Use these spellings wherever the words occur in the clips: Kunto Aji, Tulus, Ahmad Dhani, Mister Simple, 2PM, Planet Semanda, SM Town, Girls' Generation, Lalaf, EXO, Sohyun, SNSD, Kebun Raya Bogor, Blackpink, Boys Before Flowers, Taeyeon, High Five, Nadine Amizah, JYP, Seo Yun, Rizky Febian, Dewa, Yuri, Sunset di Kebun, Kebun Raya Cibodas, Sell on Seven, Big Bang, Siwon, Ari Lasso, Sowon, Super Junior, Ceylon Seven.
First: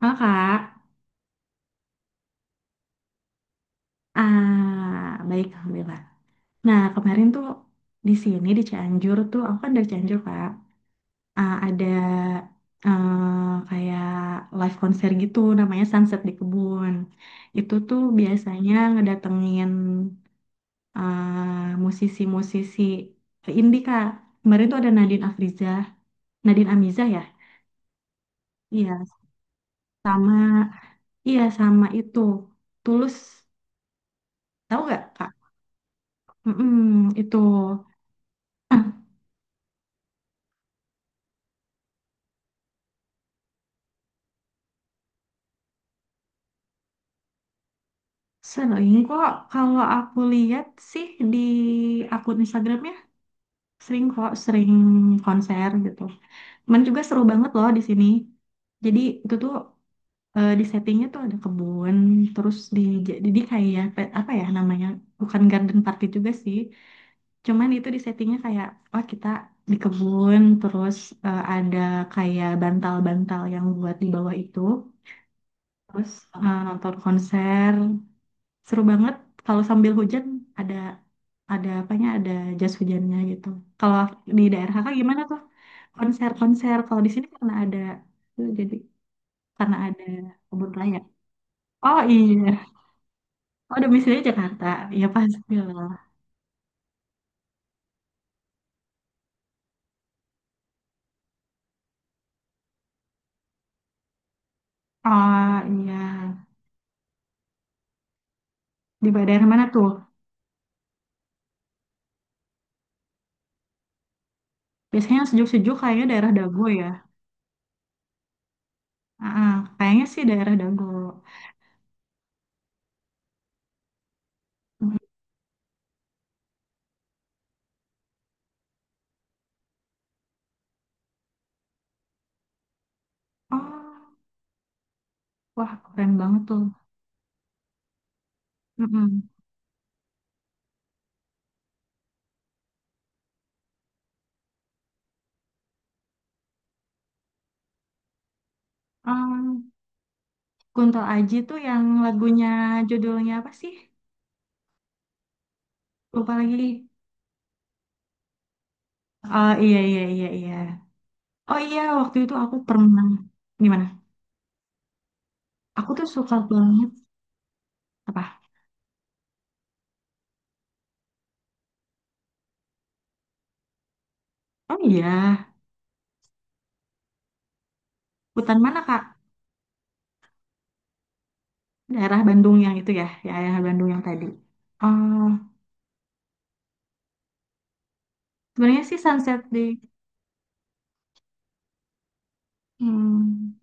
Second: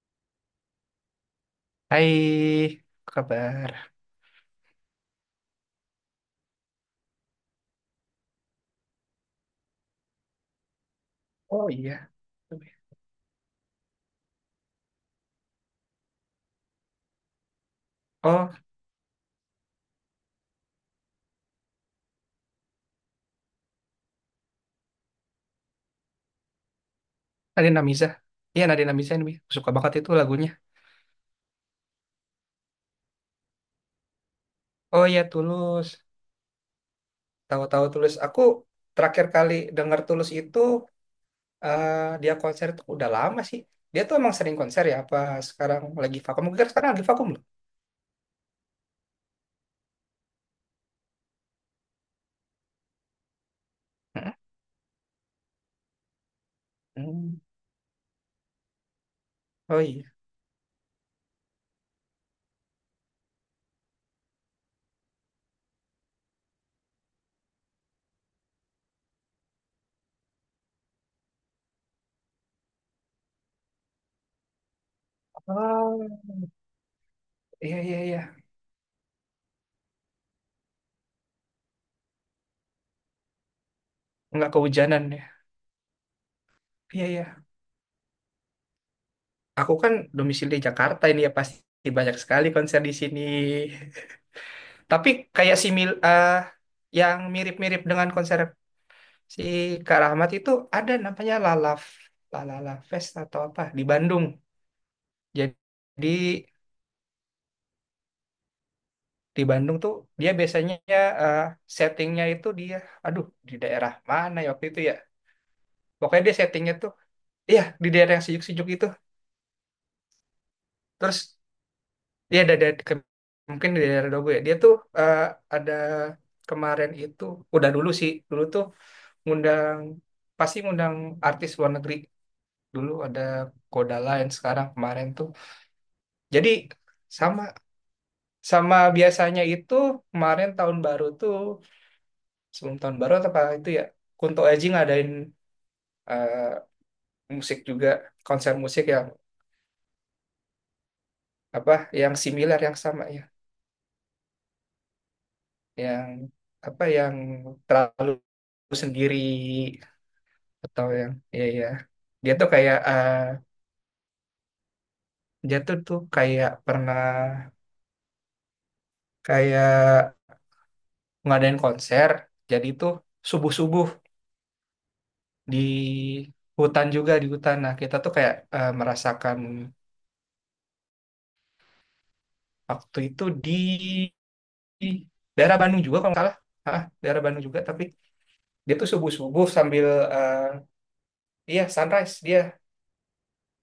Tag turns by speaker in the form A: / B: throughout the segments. A: Halo Kak,
B: Hai, apa kabar?
A: baik Alhamdulillah. Nah kemarin tuh di sini di Cianjur tuh, aku kan dari Cianjur Kak, Ah,
B: Oh
A: ada
B: iya.
A: kayak live konser gitu namanya Sunset di Kebun. Itu tuh
B: Oh,
A: biasanya ngedatengin musisi-musisi indie Kak. Kemarin tuh ada Nadine Afrizah, Nadine Amizah ya?
B: Nadine Amizah. Iya, Nadine
A: Iya,
B: Amizah ini. Aku suka banget itu
A: sama
B: lagunya.
A: iya sama itu Tulus, tahu nggak
B: Oh iya,
A: Kak?
B: Tulus.
A: Mm-mm, itu.
B: Tahu-tahu Tulus. Aku terakhir kali denger Tulus itu, eh, dia konser itu udah lama sih. Dia tuh emang sering konser ya? Apa sekarang lagi vakum? Mungkin sekarang lagi vakum loh.
A: Sering kok, kalau aku lihat sih di akun Instagramnya, sering kok,
B: Heeh.
A: sering konser gitu. Cuman juga seru
B: Hmm.
A: banget loh di sini. Jadi itu tuh
B: Oh iya.
A: di settingnya tuh ada kebun, terus di jadi kayak apa ya namanya, bukan garden party juga sih. Cuman itu di settingnya kayak, oh kita di kebun, terus ada kayak bantal-bantal yang buat di bawah itu,
B: Oh,
A: terus nonton konser.
B: iya, iya, iya.
A: Seru banget kalau sambil hujan ada ada apanya ada jas hujannya gitu kalau di
B: Nggak
A: daerah kakak
B: kehujanan
A: gimana
B: ya.
A: tuh konser-konser kalau
B: Iya,
A: di sini
B: iya.
A: karena ada tuh jadi
B: Aku
A: karena
B: kan
A: ada
B: domisili
A: kebun raya.
B: Jakarta ini ya pasti
A: Oh
B: banyak sekali
A: iya,
B: konser di sini.
A: oh domisili Jakarta ya
B: Tapi
A: pasti
B: kayak si mil
A: lah.
B: yang mirip-mirip dengan konser si Kak Rahmat itu ada namanya Lalaf, Lalala Fest atau apa di Bandung.
A: Oh iya,
B: Jadi
A: di
B: di
A: daerah mana
B: Bandung
A: tuh
B: tuh dia biasanya, eh, settingnya itu dia, aduh di daerah mana ya waktu itu ya.
A: biasanya yang sejuk-sejuk kayaknya
B: Pokoknya
A: daerah
B: dia
A: Dago
B: settingnya
A: ya.
B: tuh, iya di daerah yang sejuk-sejuk itu.
A: Ah, ah, kayaknya sih daerah Dago.
B: Terus dia ada ke- mungkin di daerah Dogo ya. Dia tuh,
A: Mm,
B: eh, ada kemarin itu, udah dulu sih, dulu tuh ngundang, pasti ngundang artis luar negeri dulu ada Koda
A: oh
B: lain sekarang kemarin tuh
A: wah keren banget
B: jadi,
A: tuh.
B: sama sama
A: Mm-mm.
B: biasanya itu kemarin tahun baru tuh sebelum tahun baru atau apa itu ya Kunto Aji ngadain, eh, musik juga, konser musik yang
A: Oh. Kunto Aji tuh
B: apa,
A: yang
B: yang
A: lagunya
B: similar yang sama ya,
A: judulnya apa sih?
B: yang
A: Lupa
B: apa,
A: lagi.
B: yang terlalu sendiri,
A: Oh iya iya iya iya.
B: atau yang ya
A: Oh
B: ya
A: iya waktu
B: dia
A: itu
B: tuh
A: aku
B: kayak
A: pernah gimana?
B: dia tuh
A: Aku
B: tuh
A: tuh suka
B: kayak
A: banget
B: pernah
A: apa?
B: kayak ngadain konser jadi tuh subuh-subuh
A: Oh iya,
B: di hutan juga, di hutan. Nah, kita tuh kayak
A: hutan mana Kak?
B: merasakan
A: Daerah Bandung yang itu
B: waktu
A: ya,
B: itu
A: ya
B: di
A: daerah Bandung yang tadi. Oh,
B: daerah Bandung juga kalau nggak salah. Hah, daerah Bandung juga tapi dia
A: sebenarnya
B: tuh
A: sih sunset
B: subuh-subuh
A: di
B: sambil eh, iya sunrise dia,
A: hmm,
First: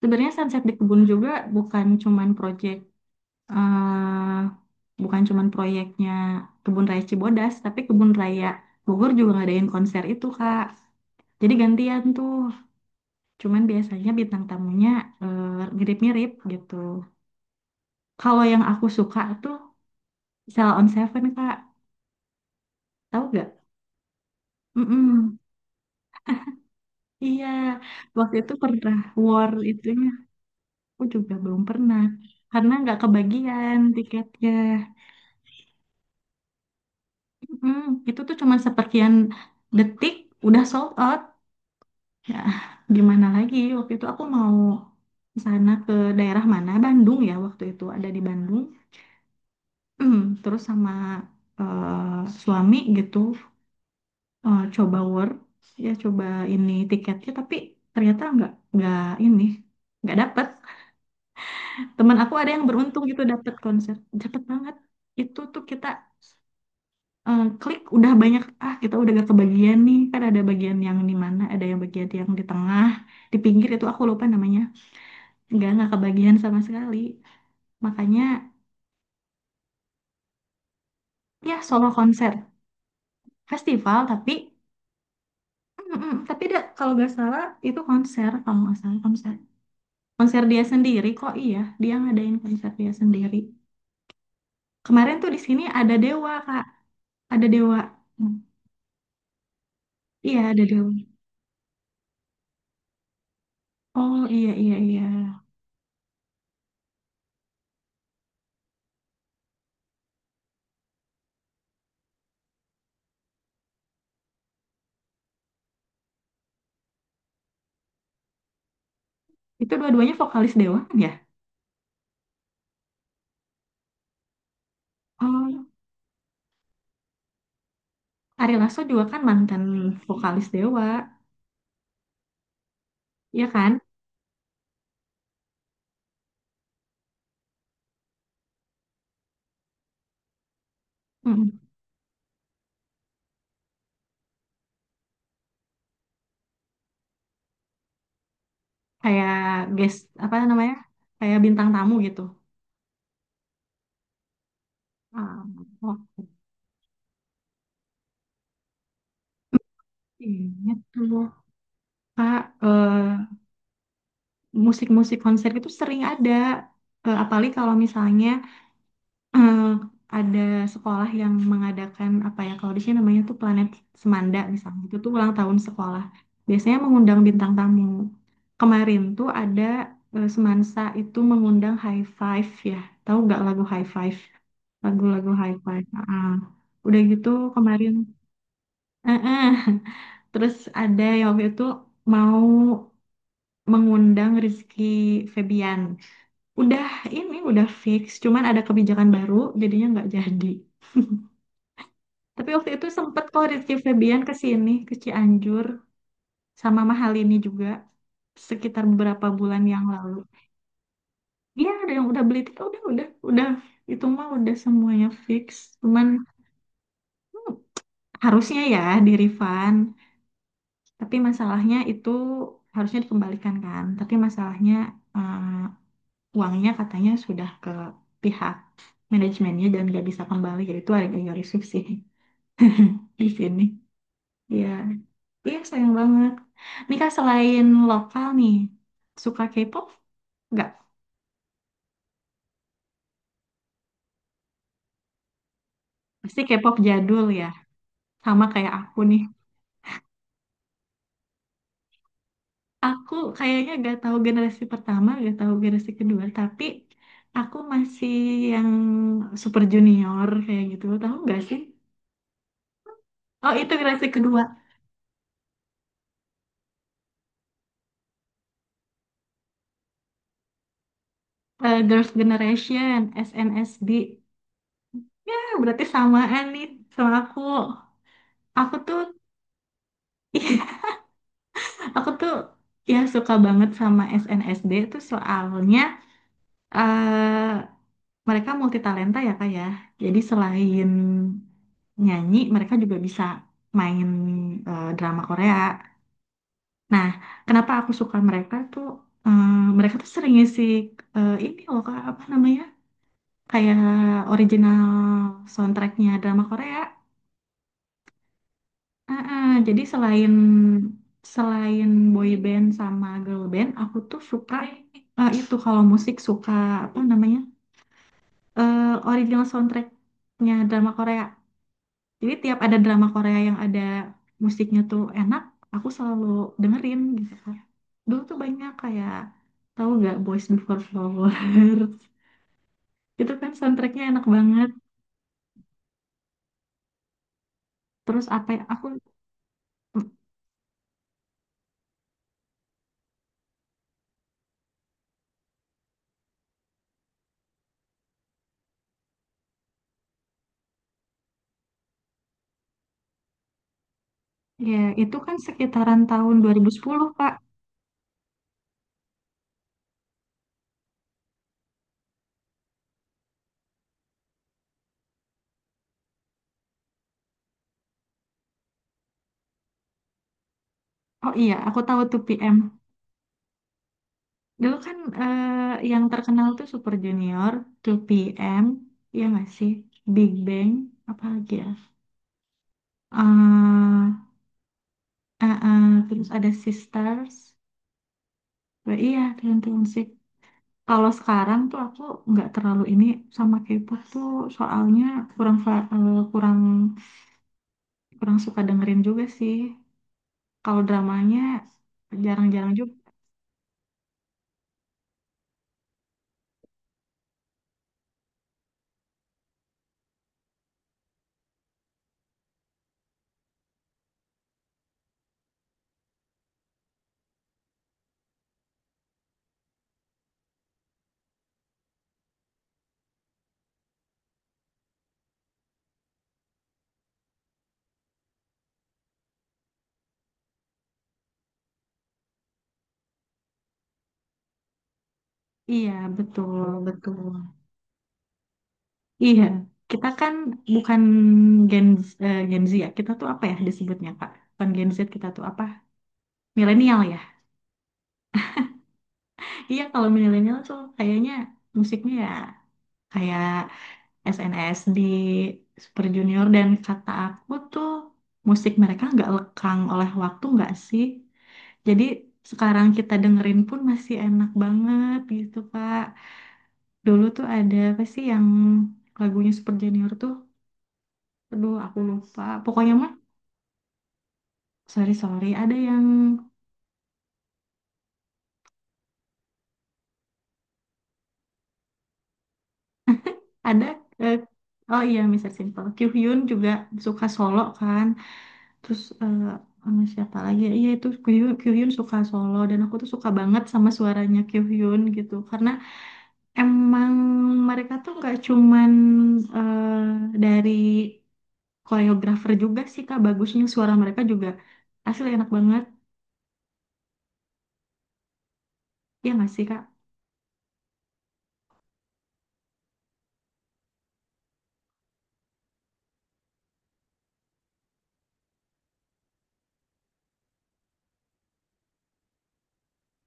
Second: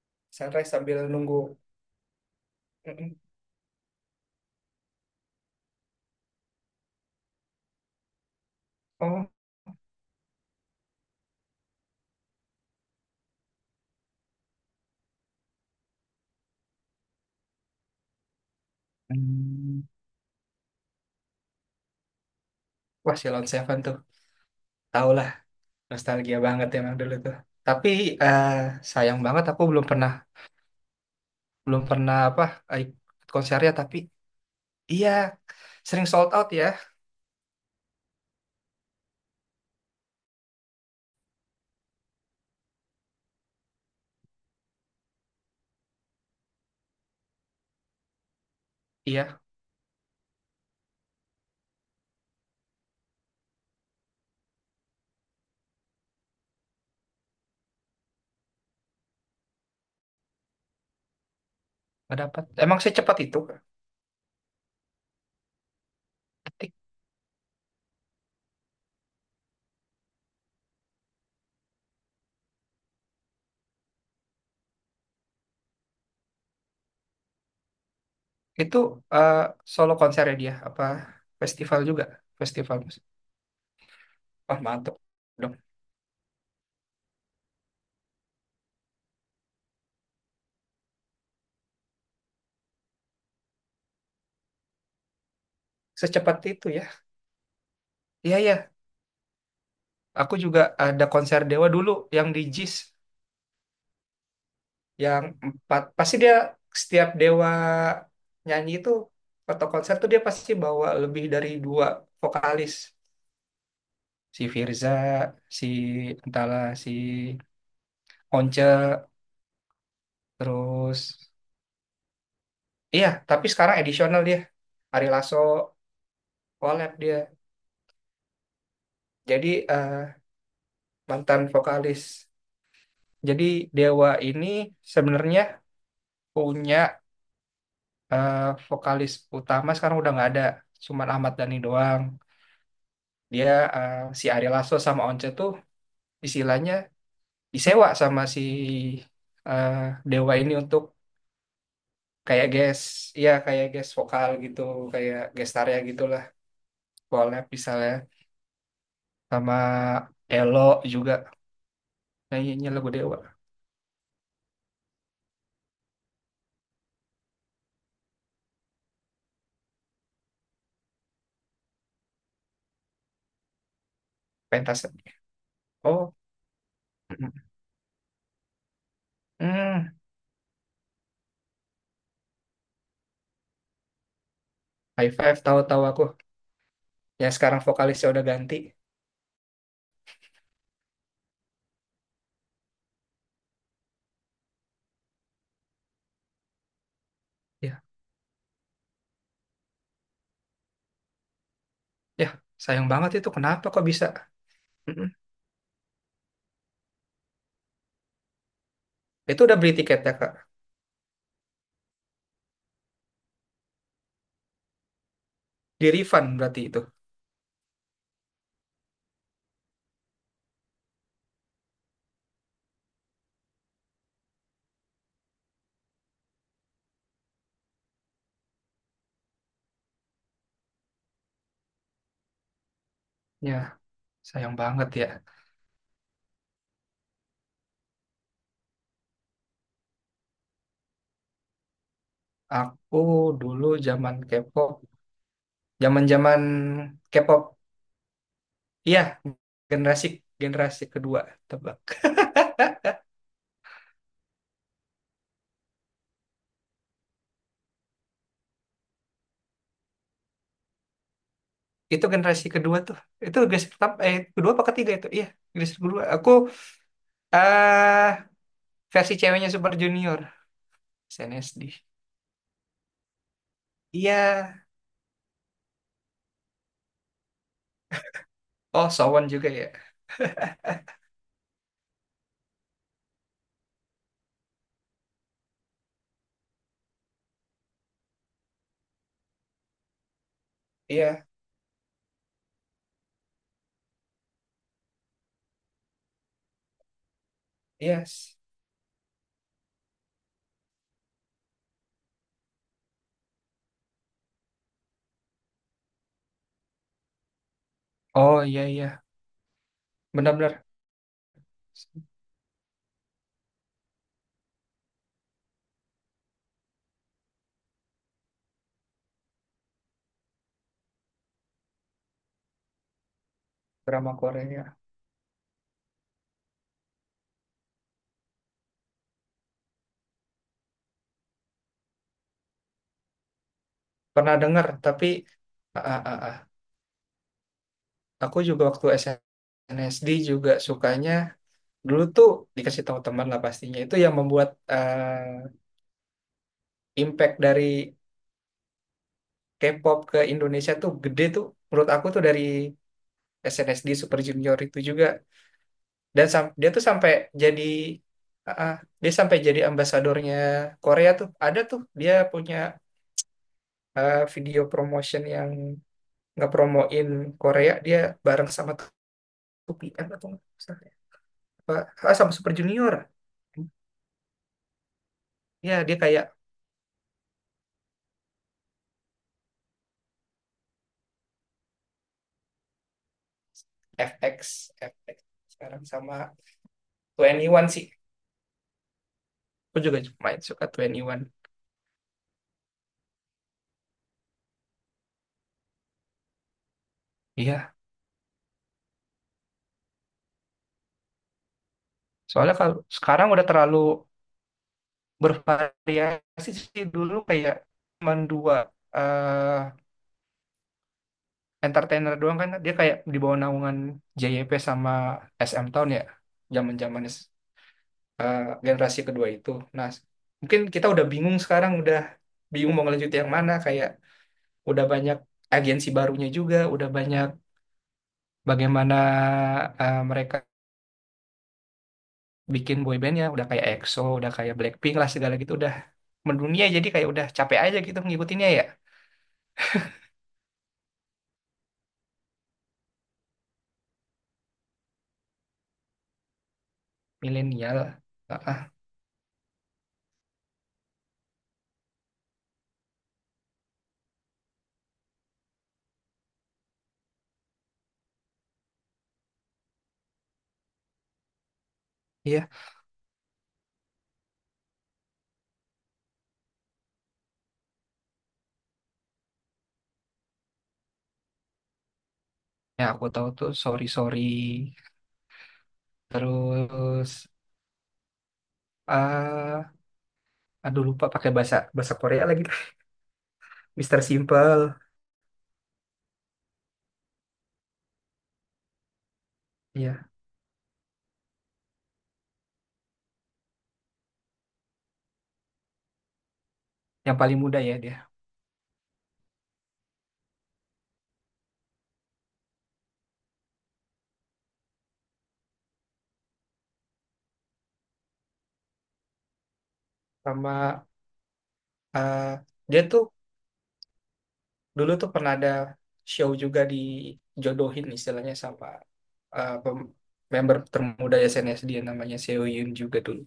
A: sebenarnya sunset
B: sunrise
A: di
B: sambil
A: kebun juga
B: nunggu.
A: bukan cuman project
B: Mm-mm.
A: eh bukan cuman proyeknya Kebun Raya Cibodas, tapi Kebun Raya Bogor
B: Oh.
A: juga ngadain konser itu Kak. Jadi gantian tuh, cuman biasanya bintang tamunya eh, mirip-mirip gitu. Kalau yang aku suka tuh
B: Hmm.
A: Sell on Seven Kak,
B: Wah,
A: tahu
B: Ceylon
A: gak?
B: Seven tuh. Tau lah,
A: Mm-mm.
B: nostalgia banget emang dulu tuh.
A: Iya,
B: Tapi
A: waktu
B: eh,
A: itu pernah
B: sayang banget
A: war
B: aku belum
A: itunya,
B: pernah,
A: aku juga belum
B: belum
A: pernah
B: pernah apa,
A: karena nggak
B: ikut konsernya
A: kebagian
B: tapi
A: tiketnya.
B: iya sering sold out ya.
A: Mm, itu tuh cuma seperkian detik udah sold out. Ya, gimana lagi? Waktu itu aku mau sana ke daerah mana? Bandung ya waktu itu ada di Bandung.
B: Iya,
A: Mm, terus sama suami gitu coba work ya coba ini tiketnya tapi ternyata nggak ini nggak dapet teman
B: nggak
A: aku
B: dapat.
A: ada yang
B: Emang
A: beruntung
B: secepat
A: gitu
B: itu?
A: dapet konser dapet banget itu tuh kita klik udah banyak ah kita udah gak kebagian nih kan ada bagian yang di mana ada yang bagian yang di tengah di pinggir itu aku lupa namanya nggak kebagian sama sekali makanya
B: Itu eh, solo konsernya dia apa
A: ya
B: festival
A: solo
B: juga?
A: konser
B: Festival musik.
A: festival tapi
B: Wah, mantap dong.
A: Mm-mm. Tapi da, kalau nggak salah itu konser kalau nggak salah konser konser dia sendiri kok iya dia ngadain konser dia sendiri kemarin tuh di sini ada Dewa
B: Secepat
A: Kak
B: itu ya.
A: ada Dewa. Hmm,
B: Iya ya, aku
A: iya
B: juga
A: ada Dewa
B: ada konser Dewa dulu yang di JIS
A: oh iya iya iya
B: yang 4. Pasti dia setiap Dewa nyanyi itu atau konser tuh dia pasti bawa lebih dari 2 vokalis. Si Firza, si entahlah, si Once,
A: itu dua-duanya vokalis Dewa kan
B: terus
A: ya
B: iya, tapi sekarang edisional dia. Ari Lasso
A: oh
B: collab dia.
A: Ari Lasso juga kan
B: Jadi
A: mantan vokalis Dewa
B: mantan vokalis. Jadi
A: ya kan.
B: Dewa ini sebenarnya punya, eh, vokalis utama sekarang udah nggak ada, cuman Ahmad Dhani
A: Mm-mm.
B: doang. Dia si Ari Lasso sama Once tuh istilahnya disewa sama si,
A: Kayak
B: eh,
A: guest
B: Dewa
A: apa
B: ini
A: namanya
B: untuk
A: kayak bintang tamu gitu
B: kayak guest, ya kayak guest vokal gitu, kayak
A: ah,
B: gestarnya
A: oh,
B: gitulah, collab misalnya sama Elo
A: ingat
B: juga
A: tuh Kak
B: nyanyinya lagu Dewa,
A: musik-musik konser itu sering ada. Eh, apalagi kalau misalnya eh, ada sekolah yang mengadakan apa ya, kalau di sini namanya tuh Planet Semanda misalnya.
B: pentas.
A: Itu tuh ulang tahun sekolah.
B: Oh,
A: Biasanya mengundang bintang tamu. Kemarin tuh ada
B: mm,
A: Semansa itu mengundang High Five ya. Tahu nggak lagu High Five?
B: high
A: Lagu-lagu
B: five
A: High
B: tahu-tahu
A: Five.
B: aku.
A: Ah, udah gitu
B: Ya sekarang
A: kemarin.
B: vokalisnya udah ganti.
A: eh, eh. Terus ada yang waktu itu mau mengundang Rizky Febian. Udah ini udah
B: Ya
A: fix, cuman ada kebijakan baru jadinya nggak jadi.
B: ya,
A: Tapi waktu itu
B: sayang banget
A: sempet
B: itu
A: kok
B: kenapa
A: Rizky
B: kok bisa.
A: Febian ke sini, ke
B: Mm-mm.
A: Cianjur sama mahal ini juga sekitar beberapa
B: Itu udah
A: bulan
B: beli
A: yang
B: tiketnya
A: lalu.
B: kak,
A: Iya, ada yang udah beli tiket, udah itu mah udah semuanya fix.
B: di
A: Cuman
B: refund berarti itu.
A: hmm, harusnya ya di refund, tapi masalahnya itu harusnya dikembalikan kan. Tapi masalahnya eh, uangnya katanya sudah ke pihak manajemennya dan nggak bisa kembali, yaitu ada yang risih sih. Di
B: Ya
A: sini,
B: sayang
A: iya,
B: banget ya.
A: iya sayang banget. Nika selain lokal nih, suka K-pop? Nggak,
B: Aku dulu zaman K-pop, zaman
A: pasti
B: zaman
A: K-pop jadul
B: K-pop.
A: ya. Sama kayak aku
B: Iya,
A: nih.
B: generasi, generasi kedua tebak.
A: Aku kayaknya gak tahu generasi pertama, gak tahu generasi kedua, tapi aku masih yang super junior kayak gitu. Tahu nggak sih?
B: Itu generasi kedua tuh, itu
A: Oh,
B: generasi
A: itu
B: pertama
A: generasi
B: eh
A: kedua.
B: kedua apa ketiga itu iya. Generasi kedua aku, eh versi ceweknya Super Junior, SNSD.
A: Eh, Girls' Generation,
B: Iya.
A: SNSD. Eh, berarti samaan nih sama aku. Aku
B: Oh
A: tuh
B: Sowon juga ya.
A: aku tuh ya suka banget sama SNSD tuh soalnya eh mereka multi talenta ya kak ya. Jadi selain
B: Iya.
A: nyanyi, mereka juga bisa main drama Korea. Nah, kenapa aku suka
B: Yes.
A: mereka tuh? eh, Mereka tuh sering ngisi ini loh kak apa namanya kayak original soundtracknya drama Korea.
B: Oh iya iya.
A: Ah, jadi selain
B: Benar-benar
A: selain boy band sama girl band, aku tuh suka itu kalau musik suka apa namanya eh, original soundtracknya drama Korea. Jadi tiap ada drama Korea yang ada
B: drama Korea. Ya.
A: musiknya tuh enak, aku selalu dengerin gitu. Kan. Dulu tuh banyak kayak tahu nggak Boys Before Flowers itu kan soundtracknya enak
B: Pernah dengar,
A: banget.
B: tapi ah, ah, ah. Ah.
A: Terus
B: Aku
A: apa ya?
B: juga
A: Aku
B: waktu SNSD juga sukanya dulu tuh dikasih tahu teman lah pastinya. Itu yang membuat, eh, impact dari K-pop ke Indonesia tuh gede tuh. Menurut aku tuh dari SNSD Super Junior itu
A: ya
B: juga.
A: itu kan sekitaran
B: Dan
A: tahun dua
B: sam- dia
A: ribu
B: tuh
A: sepuluh
B: sampai
A: Kak.
B: jadi, ah, ah. Dia sampai jadi ambasadornya Korea tuh. Ada tuh dia punya, video promotion yang ngepromoin Korea dia bareng sama UPM atau nggak salah ya.
A: Oh iya,
B: Apa,
A: aku tahu
B: ah,
A: tuh
B: sama Super
A: PM.
B: Junior,
A: Dulu kan
B: ya dia
A: yang
B: kayak
A: terkenal tuh Super Junior, 2PM, ya nggak sih? Big Bang, apa lagi ya?
B: FX FX
A: Eh, eh,
B: sekarang
A: eh, terus
B: sama
A: ada Sisters.
B: 21 sih.
A: Wah, iya, tergantung
B: Aku juga
A: musik.
B: main suka
A: Kalau
B: 21.
A: sekarang tuh aku nggak terlalu ini sama K-pop tuh soalnya eh, kurang
B: Iya
A: kurang suka dengerin juga sih. Kalau dramanya
B: soalnya
A: jarang-jarang
B: kalau
A: juga.
B: sekarang udah terlalu bervariasi sih, dulu kayak cuma dua, eh entertainer doang kan dia kayak di bawah naungan JYP sama SM Town ya, zaman-zaman, eh, generasi kedua itu. Nah mungkin kita udah bingung sekarang udah bingung mau ngelanjut yang mana, kayak udah banyak agensi barunya juga, udah banyak bagaimana mereka bikin boybandnya, udah kayak EXO, udah kayak Blackpink lah segala gitu, udah
A: Iya,
B: mendunia
A: betul,
B: jadi kayak
A: betul.
B: udah capek aja gitu ngikutinnya ya,
A: Iya, kita kan bukan Gen, Gen Z ya, kita tuh apa ya disebutnya Kak? Bukan Gen Z, kita tuh apa? Milenial ya?
B: milenial. Ah, ah,
A: Iya, kalau milenial tuh kayaknya musiknya ya kayak SNSD, Super Junior, dan kata aku tuh musik mereka nggak lekang oleh waktu nggak sih? Jadi
B: iya,
A: sekarang kita dengerin pun masih enak banget gitu Kak. Dulu tuh ada apa sih yang lagunya Super Junior tuh? Aduh, aku lupa.
B: ya
A: Pokoknya
B: aku
A: mah
B: tahu tuh sorry sorry,
A: sorry sorry ada yang
B: terus ah aduh lupa pakai bahasa, bahasa Korea lagi.
A: ada
B: Mister
A: eh,
B: Simple.
A: oh iya Mr. Simple Kyuhyun juga suka solo kan terus sama
B: Iya,
A: siapa lagi iya itu Kyuhyun, Kyuhyun suka solo dan aku tuh suka banget sama suaranya Kyuhyun gitu karena emang
B: yang paling muda ya
A: mereka
B: dia.
A: tuh nggak cuman dari koreografer juga sih kak bagusnya suara mereka juga asli enak banget ya nggak sih kak.
B: Sama ah, dia tuh dulu tuh pernah ada show juga dijodohin istilahnya sama, pem- member termuda SNSD dia namanya Seo Yun juga dulu.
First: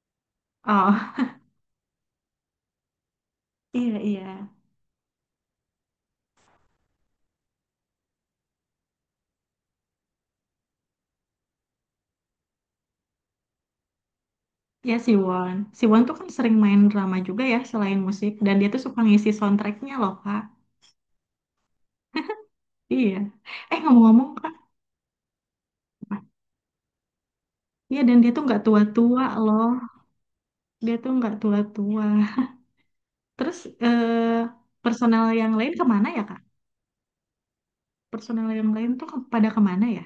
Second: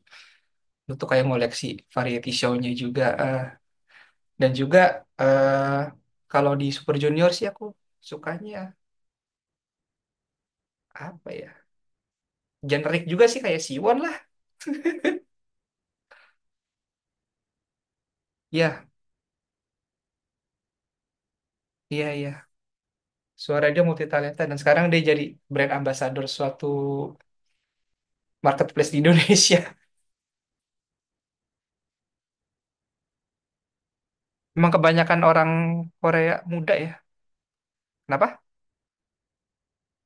B: Itu tuh kayak
A: Oh
B: ngoleksi variety show-nya juga. Eh.
A: iya iya.
B: Dan juga eh kalau di Super Junior sih aku sukanya apa ya? Generik juga sih kayak Siwon lah.
A: Ya Siwon, Siwon tuh kan sering main drama juga ya selain musik. Dan dia tuh
B: Ya,
A: suka ngisi soundtracknya loh kak.
B: iya, iya.
A: Iya.
B: Suara
A: Eh
B: dia multi
A: ngomong-ngomong
B: talenta
A: kak.
B: dan sekarang dia jadi brand
A: Apa?
B: ambassador suatu
A: Iya dan dia tuh nggak
B: marketplace di
A: tua-tua loh.
B: Indonesia.
A: Dia tuh nggak tua-tua. Terus eh,
B: Emang kebanyakan
A: personel
B: orang
A: yang lain kemana ya
B: Korea
A: kak?
B: muda ya. Kenapa?
A: Personel yang lain tuh pada kemana ya?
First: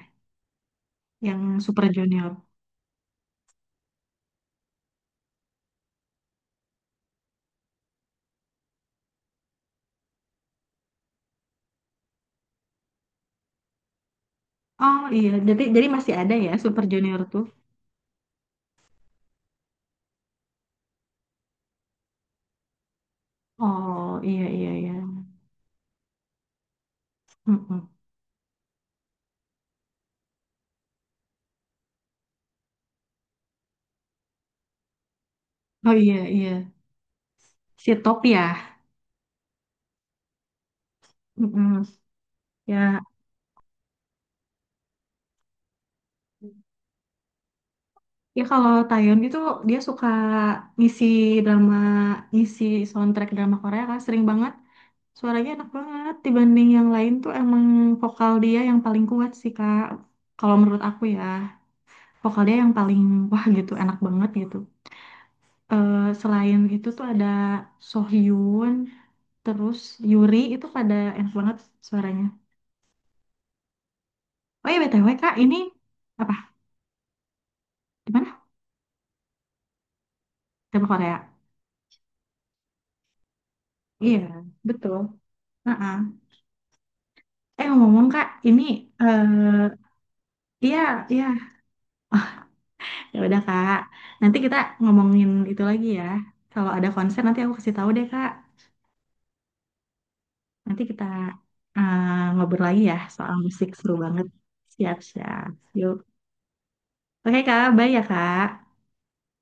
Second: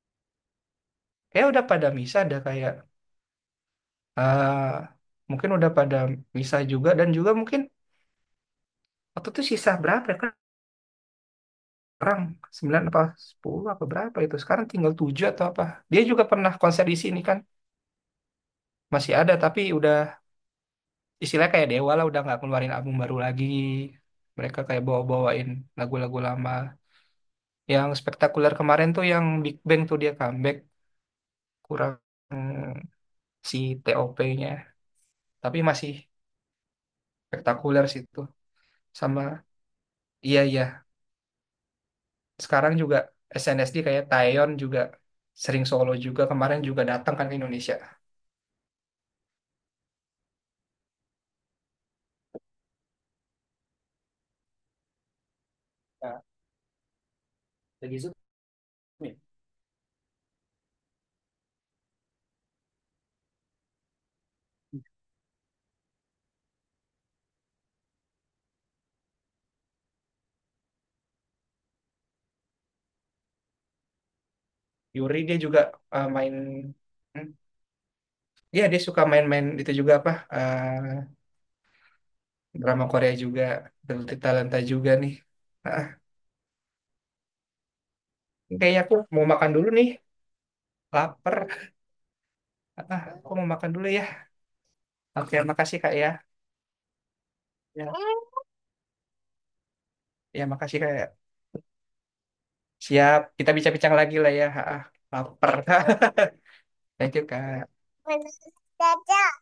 A: Yang
B: Kayak udah
A: Super
B: pada misah,
A: Junior.
B: ada kayak eh mungkin udah pada misah juga dan juga mungkin waktu itu sisa berapa ya kan orang, 9 apa 10 apa berapa itu. Sekarang tinggal
A: Oh
B: 7
A: iya.
B: atau apa.
A: Jadi
B: Dia
A: masih
B: juga
A: ada ya
B: pernah
A: Super
B: konser di sini
A: Junior
B: kan.
A: tuh.
B: Masih ada tapi udah istilahnya kayak Dewa lah udah nggak keluarin album baru lagi.
A: Oh iya
B: Mereka
A: iya
B: kayak
A: iya.
B: bawa-bawain lagu-lagu lama. Yang
A: Mm-mm.
B: spektakuler kemarin tuh yang Big Bang tuh dia comeback kurang mm, si TOP-nya. Tapi masih
A: Oh iya iya.
B: spektakuler
A: Si
B: sih itu.
A: Top ya.
B: Sama iya iya.
A: Mm-mm.
B: Sekarang juga
A: Ya
B: SNSD kayak Taeyeon juga sering solo juga kemarin juga datang kan ke Indonesia.
A: ya kalau Taeyeon itu dia suka ngisi drama, ngisi soundtrack drama Korea kan sering banget. Suaranya enak banget dibanding yang lain tuh emang
B: Lagi Zoom
A: vokal dia yang paling
B: ya?
A: kuat sih Kak. Kalau menurut aku ya, vokal dia yang paling wah gitu, enak banget gitu. Eh selain itu tuh ada Sohyun, terus Yuri itu pada enak banget suaranya. Oh iya BTW
B: Yuri
A: Kak,
B: dia
A: ini
B: juga main,
A: apa?
B: hmm,
A: Di mana?
B: iya dia suka main-main itu juga apa
A: Drama Korea.
B: drama Korea juga,
A: Iya,
B: talenta juga
A: betul.
B: nih. Ah,
A: Heeh. Eh ngomong Kak, ini
B: kayaknya aku mau makan dulu
A: eh,
B: nih,
A: iya, iya.
B: lapar.
A: Oh,
B: Ah,
A: ya
B: aku
A: udah
B: mau makan
A: Kak.
B: dulu ya.
A: Nanti kita ngomongin
B: Oke
A: itu
B: makasih
A: lagi
B: kak
A: ya.
B: ya.
A: Kalau ada konser nanti aku kasih
B: Ya.
A: tahu deh Kak.
B: Ya makasih
A: Nanti
B: kak
A: kita
B: ya.
A: eh, ngobrol lagi ya
B: Siap
A: soal
B: kita
A: musik seru
B: bincang-bincang lagi
A: banget.
B: lah ya. Ah,
A: Siap-siap.
B: lapar.
A: Yuk.
B: Thank you
A: Oke
B: kak.
A: Kak, bye ya Kak.
B: Dadah.